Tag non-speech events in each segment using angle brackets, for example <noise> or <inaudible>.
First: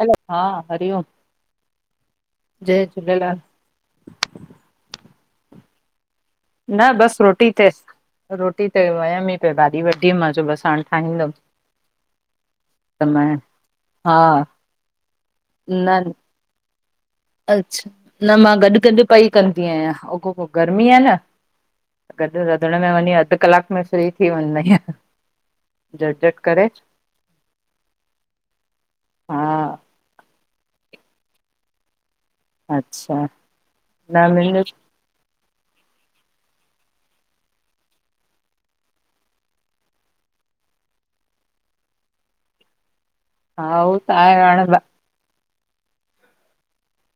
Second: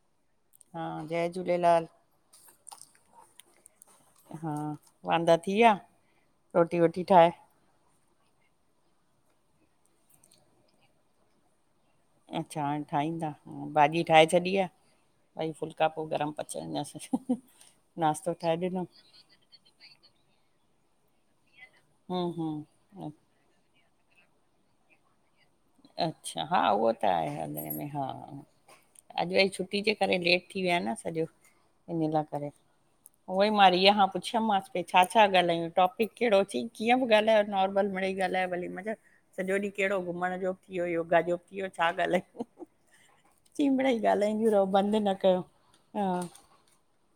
हलो हा हरिओम जय झूलेलाल जय झूलेलाल। हा वांदा थी विया रोटी न वोटी बस ठाहे रोटी के रोटी त वयमि ई त भाॼी वढी मां चयम बस हाणे ठाहींदम अच्छा हाणे ठाहींदा हं भाॼी हा ठाहे छॾी आ भई फुल्का न पो गरम पचाईंदासीं अच्छा, नाश्तो न मां ठाहे गॾु ॾिनो गॾु पई कंदी आयां अगोपो गर्मी आ न हम्म गॾु रधिणे में हम्म वञी अधु कलाक में फ्री थी वञदा आयां अच्छा हा उहो त आए हले हले हा अॼ हा वरी छुटी जे करे लेट थी विया न सॼो इन लाइ करे अच्छा उहो ई मां रीआ खां न पुछम मुंहिंजो मांस भई छा छा ॻाल्हायूं टॉपिक केड़ो अची कीअं बि ॻाल्हायो नॉर्मल मड़ेई ॻाल्हायो भली मा चो सॼो ॾींहं केड़ो घुमण जो यो यो गा जो बियो छा ॻाल्हायू चईं हा उहो मड़ेई त आहे ॻाल्हाईंदियूं हाणे रहो बंद न कयो हा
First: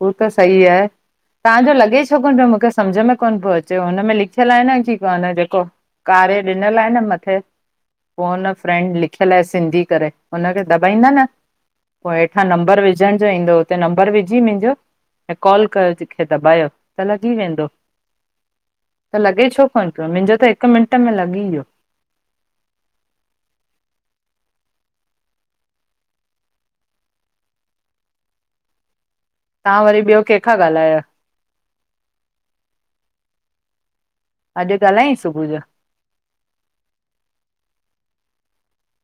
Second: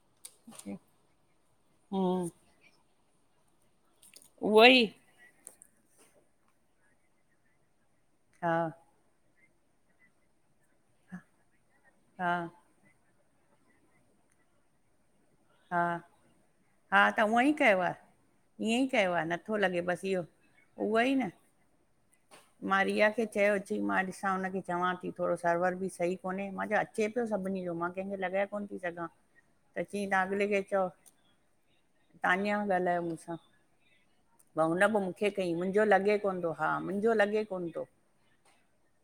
हू त सही हम्म आए तांजो लॻे छो कोन पियो मूंखे सम्झ में कोन पियो अ चयो हुनमें लिखियल आए उहो न ई की कोन जेको कार्य ॾिनल आहे न मथे फोन अ हा फ्रैंड लिखियल आए सिंधी करे हुनखे दॿाईंदा न पोइ हा हेठां नंबर विझण जो ईंदो हुते नंबर विझी मुंजो ऐं कॉल हा कयो जेंखे दॿायो हा त लॻी उअं ई वेंदो कयो आहे ईअं ई कयो त आहे लॻे नथो छो कोन पियो बसि इहो मुंजो त हिकु उहो मिंट में ई न लॻी वियो मां रिया खे चयो अची मां ॾिसां हुनखे चवां थी थोरो सर्वर बि सही कोने मां चयो अचे पियो सभिनी जो मां कंखे लॻाए कोन थी सघां तां वरी ॿियो केंखा ॻाल्हायो तानिया ॻाल्हायो मूंसां भाऊ अॼु हुन पो ॻाल्हायईं मूुखे सुबुह कईं जो मुंजो लॻे कोन तो हा मुंजो लॻे कोन तो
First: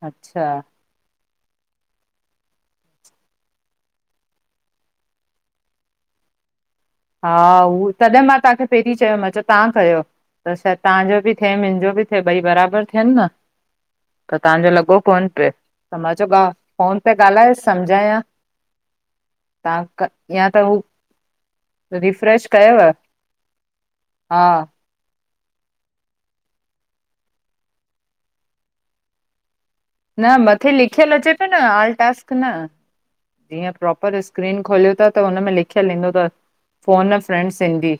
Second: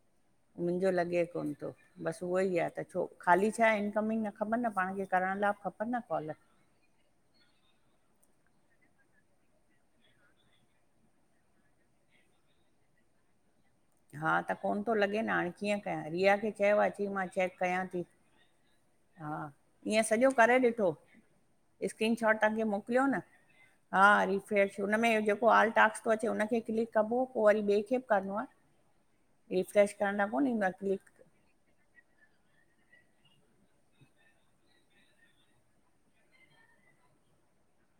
अच्छा मुंजो लॻे कोन थो बस उहो ई आहे त छो ख़ाली छा इनकमिंग न खपन न पाण खे करण लाइ खपे पन कॉाल हा हू तॾें मां तांखे पेंरीं चयो मां चयो तां कयो त छा आए तांजो बि थे मुंजो बि थे भई बराबर थियनि न हा त तव्हांजो कोन थो लॻो लॻे न पियो हाणे कीअं त कयां मां रिया ॻा खे चयो आए अची मां चेक कयां थी। हा तां क या त हू स्क्रीन शॉट रिफ्रेश तव्हांखे कयव मोकिलियो न हा रीफ्रेश हुन में हे जेको आल टास्क तो अचे हुन खे क्लिक कबो पो वरी बे खे बि करणो आ न मथे क्लिक लिखियल अचे पए न आल टास्क न जीअं प्रोपर स्क्रीन खोलियो ता त हुन में लिखियल ईंदो तव फोन अ फ्रेंड सिंधी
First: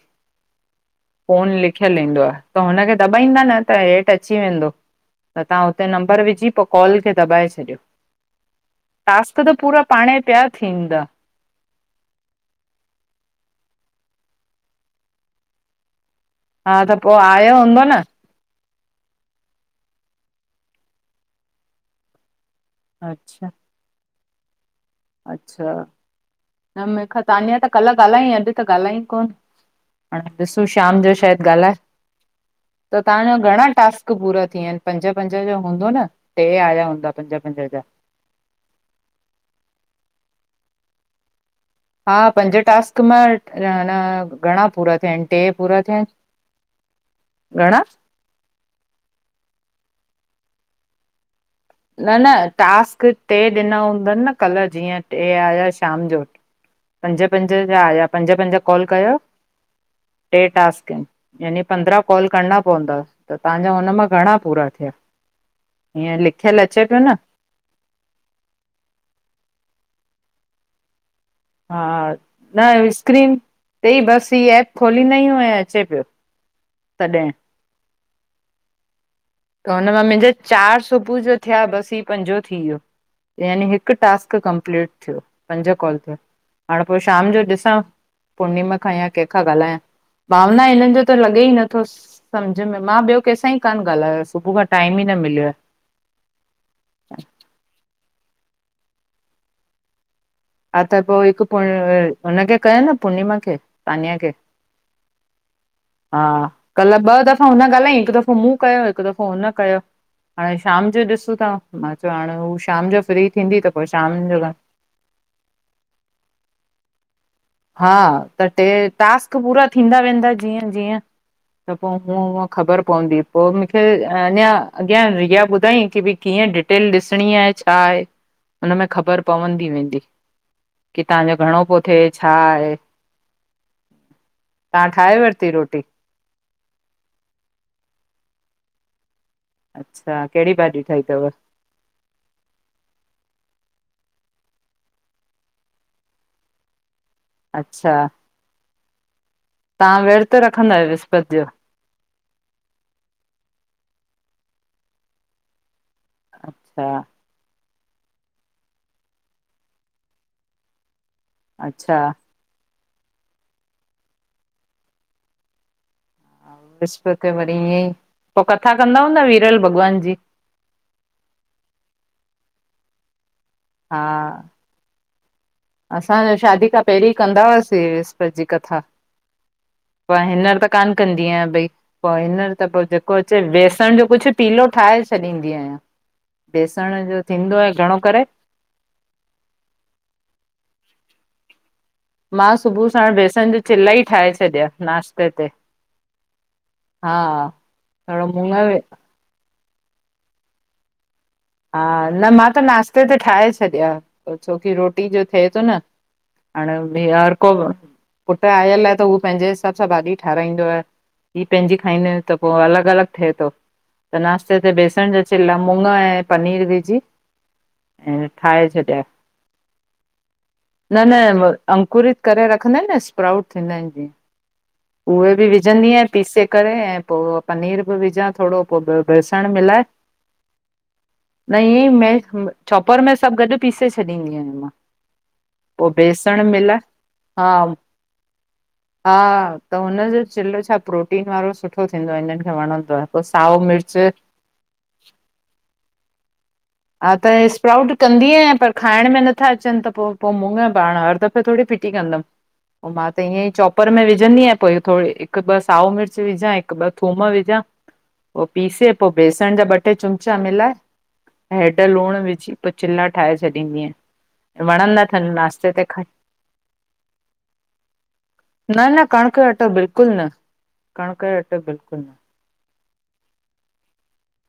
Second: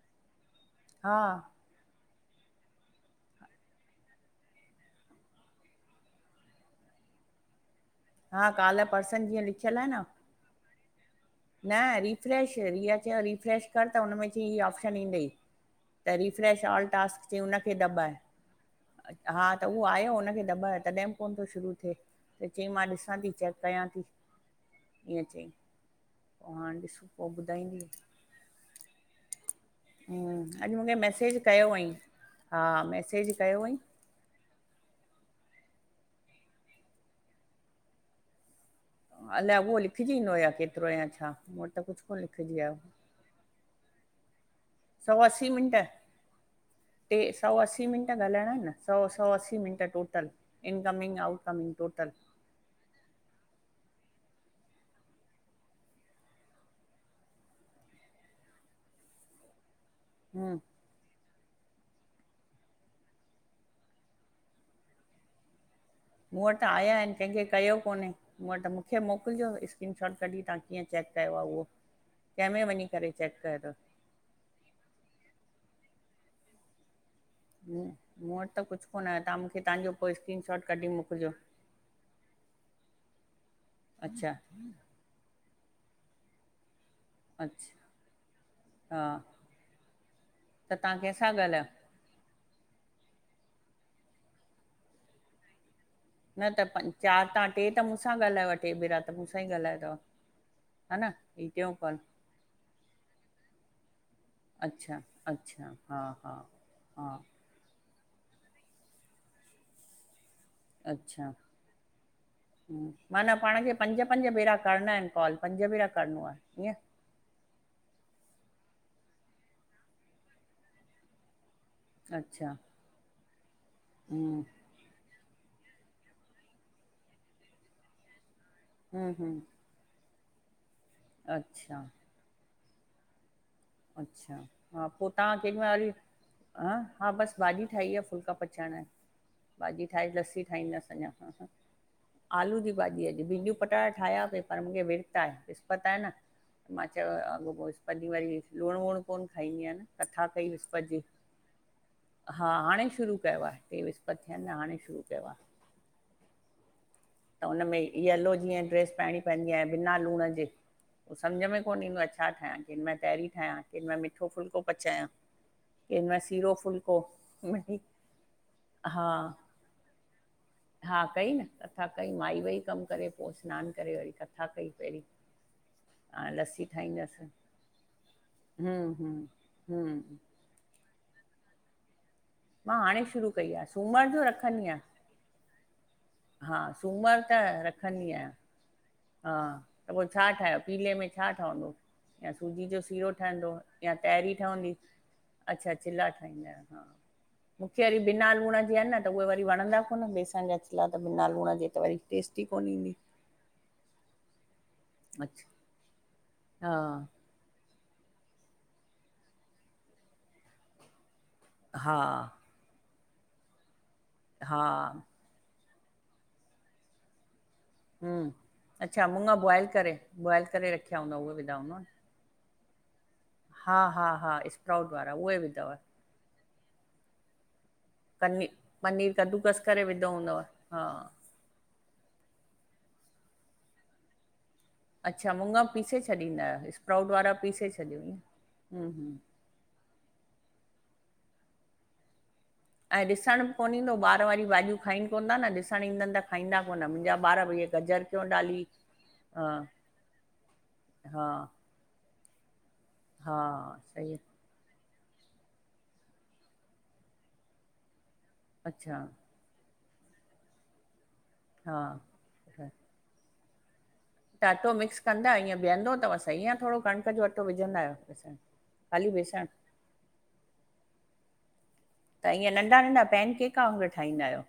हा फोन लिखियल ईंदो आ त हुनखे दॿाईंदा न त हेठ अची वेंदो त तहां हुते नंबर विझी पो कॉल खे दॿाए छॾियो हा काल पर्सन जीअं लिखियल आए न न थींदा। न रिफ्रेश, रिया चयो रिफ्रेश कर त हुन में चयईं ही ऑप्शन ईंदई त रिफ्रेश हा ऑल त पोइ टास्क चईं आयो हुनखे हूंदो न दॿाए। हा त उहो आयो हुनखे दॿायो तॾें ब कोन थो शुरू थे। त चईं मां ॾिसां थी अच्छा चेक कयां ती। अच्छा पोइ हाणे न ॾिसूं मूंखां पोइ तानिया त ॿुधाईंदी कल्ह ॻाल्हाईं अॼ त ॻाल्हाईं कोन हूं हाणे ॾिसूं अॼ मुखे शाम जो मैसेज शायदि कयो ॻाल्हाए हुअईं हा त तहांजा मैसेज कयो घणा हुअईं टास्क पूरा थी विया आइनि पंज पंज कयो हूंदो न टे आया हूंदा पंज पंज जा अलाए उहो लिखजी इनो या केतिरो या छा त कुझु हा कोन पंज लिखिजी आयो टास्क मां घणा पूरा थिया सौ आहिन? टे असी मिंट पूरा थिया आहिन? टे सौ असीं मिंट ॻाल्हाइणा आहिन न सौ सौ असीं मिंट टोटल इनकमिंग आउट न न टास्क टे ॾिनऊं न न कल्ह जीअं टे आया शाम जो पंज पंज जा आया पंज पंज कॉल कयो टे हम्म टास्क यानि पंद्रा काॅल करणा पंवदा त तंव्हाजा हुन मां घणा पूरा थिया? हीअं मूं लिखियल वटि अचे आया पियो आहिन न केंखे कयो कोन्हे मूं वटि मुखे मोकिलिजो स्क्रीन शॉट। कॾीं तवां कीअं चैक हा न स्क्रीन चेक कयो अथव ते ई बस ही ऐप खोलींदायूं ऐं अ पियो तॾें। मूं मूं वटि त कुछ त हुनमां मिंजे चार सुबुह मोकिलिजो जो थिया बस ही पंजो थी वियो। यानी हिकु अच्छा टास्क कंप्लीट थियो पंज कॉल थिया। हाणे पो शाम जो अच्छा ॾिसां पुर्णिमा खां हा या केंखां ॻाल्हायां। भावना हिननि तव्हां जो त कंहिंसां लॻे ई ॻाल्हायो नथोस। सम्झ में मां ॿियो कंहिंसां ई कान ॻाल्हायो सुबुह खां टाइम ई न मिलियो आए। न त पं चारि तां टे त मूं सां ॻाल्हायो टे भेरा त मूं सां ई ॻाल्हायो थव। हा त पो हिकु पुण हुनखे कयो न पुर्णिमा खे सानिया खे? हा कल्ह हा ॿ दफ़ा हुन ॻाल्हाईं हिकु दफ़ो मूं कयो हिकु दफ़ो हुन कयो। हाणे शाम जो अच्छा ॾिसूं था मां चयो हाणे हू शाम हम्म, जो फ्री थींदी त पोइ शाम जो न कॉल पंज भरा करिणो आहे ईअं? हा त टे टास्क पूरा थींदा वेंदा जीअं जीअं। त पो उअं ईअं हूअं अच्छा ख़बर पवंदी पो मुखे हम्म, अञा अॻियां रिया ॿु धाईं की भई कीअं डिटेल ॾिसणी आहे छा आहे हुनमें हम्म, ख़बर हम्म, पवंदी वेंदी। की तांजो घणो अच्छा, पो थिए छा आहे? अच्छा हा तव्हां पो ठाहे तव्हां वरिती केॾी रोटी महिल ह हा बसि भाॼी ठाही आ फुल्का पच अचण भाॼी ठाहे अच्छा लस्सी कहिड़ी भाॼी ठाहींदासि ठाही अञा अथव हा ह आलू जी भाॼी अॼ भींंडियूं पटाटा ठाहिया ते। पर मुखे विर्तु आहे। विस्पति आहे न, मां चयो अॻोपो अच्छा विस्मित ॾींहुं वरी लुणु वूणु कोन खाईंदी आहिंया न तव्हां कथा विर्त कई रखंदा विस्पति आहियो जी जो हा हाणे शुरू कयो आहे टे विसपति ॿ थिया आहिन हाणे शुरू कयो आ। अच्छा। हुनमें यलो जीअं ड्रेस पाइणी पईंदी आ बिना लूण जे। समझ में कोन ईंदो अच्छा आहे छा ठाहियां किन में तैहरी ठाहियां किन में मिठो फुल्को पचायां कंहिं महिल सीरो हा फुल्को विस्पत ते वरी मिठी ईअं ई पो कथा कंदा हा हूंदा विरल भॻवान जी? हा कई न कथा कई माई वेई कमु करे पो सनानु करे वरी कथा कई पहिरीं। असांजा हाणे लस्सी शादी खां पैरीं ठाहींदसि कंदा हुआसीं विस्पति जी कथा हम्म हम्म हम्म पर हिंनर त कान कंदी जीअं भई पो आए न मां सभ हाणे जेको शुरू अचे कई आहे बेसण सूमर जो कुछ पीलो रखंदी आहियां ठाहे छॾींदी आहियां। हा बेसण जो सूमरु त थींदो आहे घणो रखंदी करे आयां हा त पोइ छा ठायो। पीले में छा ठहंदो? या मां सूजी जो सुबुह सीरो साण ठहंदो बेसण जी चिल्ला या ई ठाहे तैहरी छॾिया ठहंदी नाश्ते ते अच्छा चिला ठाहींदा आयो हा। मुखे वरी थोरो बिना मुङ नूण जे हा आहिनि न त उहे वरी वणंदा कोन बेसण जा चिल्ला त बिना लूण जे त हा वरी न टेस्ट ई मा त कोन ईंदी नाश्ते ते ठाहे छॾिया ओ छो की रोटी जो थे अच्छा थो न हा हाणे भ हर को पुटु आयल आहे त हू पंहिंजे हिसाब सां भाॼी ठाराईंदो आहे। हीअ पंहिंजी हा खाईंदा आहियूं त पो अलॻि अलॻि थिए थो त नाश्ते हा ते बेसण जा चिल्ला मुङ ऐं पनीर विझी हूं ऐं ठाहे छॾिया अच्छा मुङ बॉयल करे बॉयल करे न रखिया न हूंदव उहे म- विधा हूंदा न। अंकुरित करे रखंदा आहिन न स्प्राउड थींदा आहिन जिअं स्प्राउट वारा उहे बि विधव विझंदी आयां पीसे करे ऐं पो पनीर बि विझां पनी थोरो पो ब पनीर बेसण कद्दूकस मिलाए करे विधो हूंदव हा नई म चॉपर में सभु गॾु पीसे छॾींदी आयां मां। अच्छा मुङ पोइ पीसे बेसण छॾींदा आहियो मिलाए स्प्राउट वारा हा पीसे छॾियो इअं। हा त हुनजो चिल्लो छा प्रोटीन वारो सुठो थींदो हिननि खे वणंदो ऐं आहे पोइ ॾिसण बि साओ कोन ईंदो मिर्च ॿार वारी भाॼियूं खाइनि कोन था न ॾिसणु ईंदन। हा त स्प्राउट क्यों कंदी आहियां डाली पर खाइण में हा नथा अचनि त पो पो मुङ पाण हर हा दफ़े थोड़ी फिटी कंदमि। पो मां त हा ईअं ई चॉपर में सही आहे। विझंदी आहियां पो ई थोड़ी हिकु ॿ साओ मिर्च विझां हिकु ॿ थूम विझां पो पीसे अच्छा पो बेसण जा ॿट टे चुमिचा मिलाए हा हैड लूणु विझी अच्छा। पो चिल्ल ठाहे छॾींदी यां। त अटो मिक्स कंदा इअं बीहंदो तव सई ईअं थोरो कणिक जो अटो विझंदा आयो। न न कणिक यो अटो बिल्कुलु न कणिक जो अटो बिल्कुलु न। त ईअं नंढा नंढा पैन केका वांगुरु ठाहींदा आहियो?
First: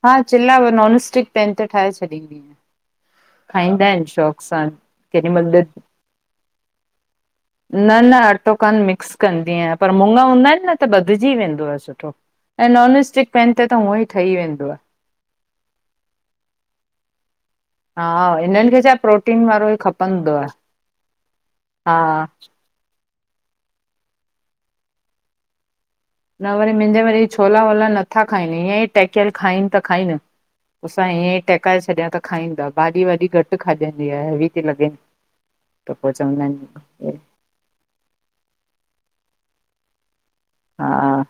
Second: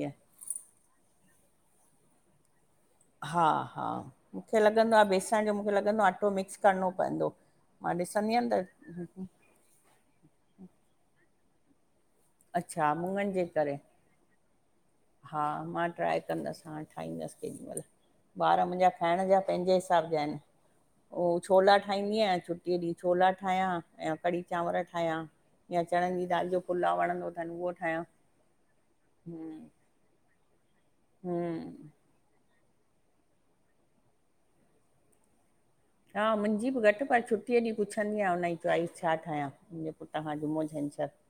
ईअं हा चिला नॉनस्टिक पेन ते ठाहे छॾींदी। हा हा खाईंदा आहिनि शौक़ मुखे सां। लॻंदो आ केॾी बेसण जो महिल ॾ मुखे लॻंदो आ अट्टो मिक्स करिणो पएंदो। न न अट्टो कान मिक्स कंदी आयां पर मुङ हूंदा आइनि न त बधजी वेंदा ठवंदो आ सुठो ऐं अच्छा नॉन मुङनि स्टिक जे पेन ते करे त हूअं ई ठही वेंदो आ। हा मां ट्राए कंदस हाणे ठाहींदसि। केॾीमहिल हा ॿार हिननि खे मुंहिंजा छा प्रोटीन वारो ई खपंदो आ। ओ छोला ठाहींदी आहियां छुटीअ ॾींहं छोला ठाहियां ऐं कढ़ी चांवर ठाहियां। या चणनि जी न दाल जो वरी पुलाव मिंजा वरी वणंदो अथनि छोला उहो वोला ठाहियां नथा खाइनि ईअं ई टहिकियल हम्म खाइन त खाइन। असां ईअं ही टेहिकाए हम्म छॾियां त खाईंदा। भाॾी वाॾी घटि खाइजंदी आए, हैवी थी लॻे। हा मुंजी बि घटि पर छुटीअ ॾींहुं पुछंदी आयां हुनजी चॉइस छा ठाहियां? तव्हां जुमो छंछरु हा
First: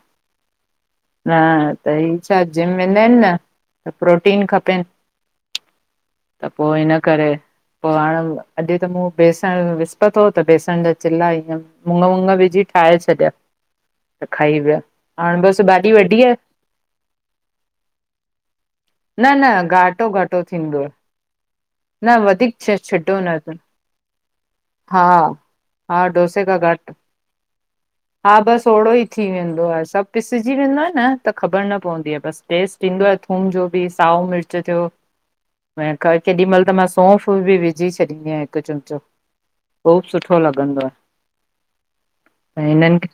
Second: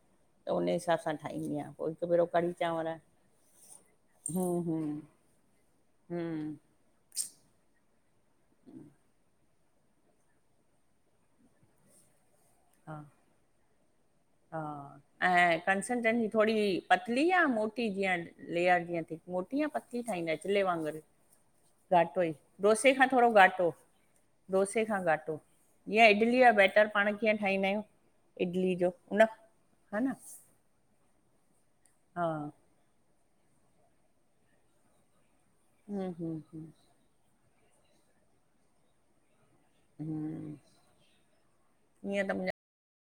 त उन हिसाब सां। न ठाहींदी आहियां पोइ त हिकु ही भेरो छाए कढ़ी जिम चांवर वेंदा आहिन न त प्रोटीन हम्म खपेन। हम्म त हम्म पोइ हिन करे पो हाणे अॾ त मूं बेस सण विसपति हो त बेसण जा चिल्हा ईअं मुङ वुङ विझी ठाहे हा छॾिया। त खाई विया हाणे बसि भाॼी कंसनटेंट वॾी जी आहे थोड़ी पतली या मोटी जीअं लेयर कीअं न न मोटी या पतली घाटो ठाहींदा आयो घाटो चिले थींदो वांगरु? न घाटो ई वधीक डोसे खां छिॾो थोड़ो न घाटो। डोसे खां हा घाटो जीअं हा इडली डोसे जो खां घाटो बैटर पाण कीअं ठाहींदा आहियूं? हा बसि इडली ओड़ो जो। ई उन थी वेंदो आए। हा सभु न पिसिजी वेंदो आ न त ख़बर न पवंदी आहे हा बसि हम्म टेस्ट ईंदो आ थूम जो। बि साओ मिर्च थियो क हम्म केॾी हम्म। महिल त मां सोफ़ बि विझ विझी छॾींदी आहियां हिकु चिमिचो। ख़ूब सुठो लॻंदो ईअं त मुंहिंजा आए ऐं हिननि खे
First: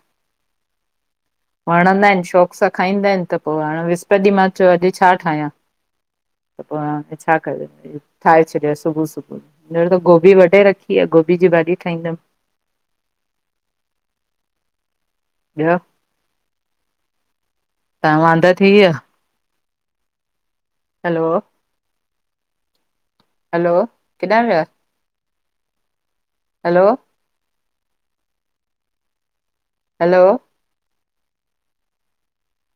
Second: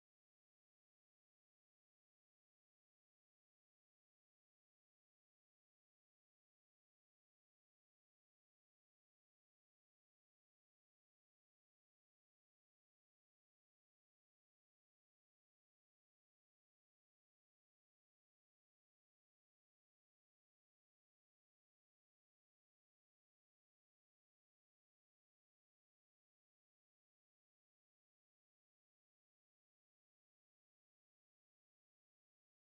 वणंदा आहिन, शौक़ सां खाईंदा आहिन त पो हाण विस्पत ॾींहं मां चयो अॼु छा ठाहियां? <inaudible> पोइ हाण छा कजे, ठाहे छॾियो सुबु सुबु, ॼणु त गोभी वढे रखी आ। गोभी हीअ भाॼी ठाईंदम। ॿियो? तां वांदा थी वियव? हलो। हलो केंॾा विया? हलो! हलो!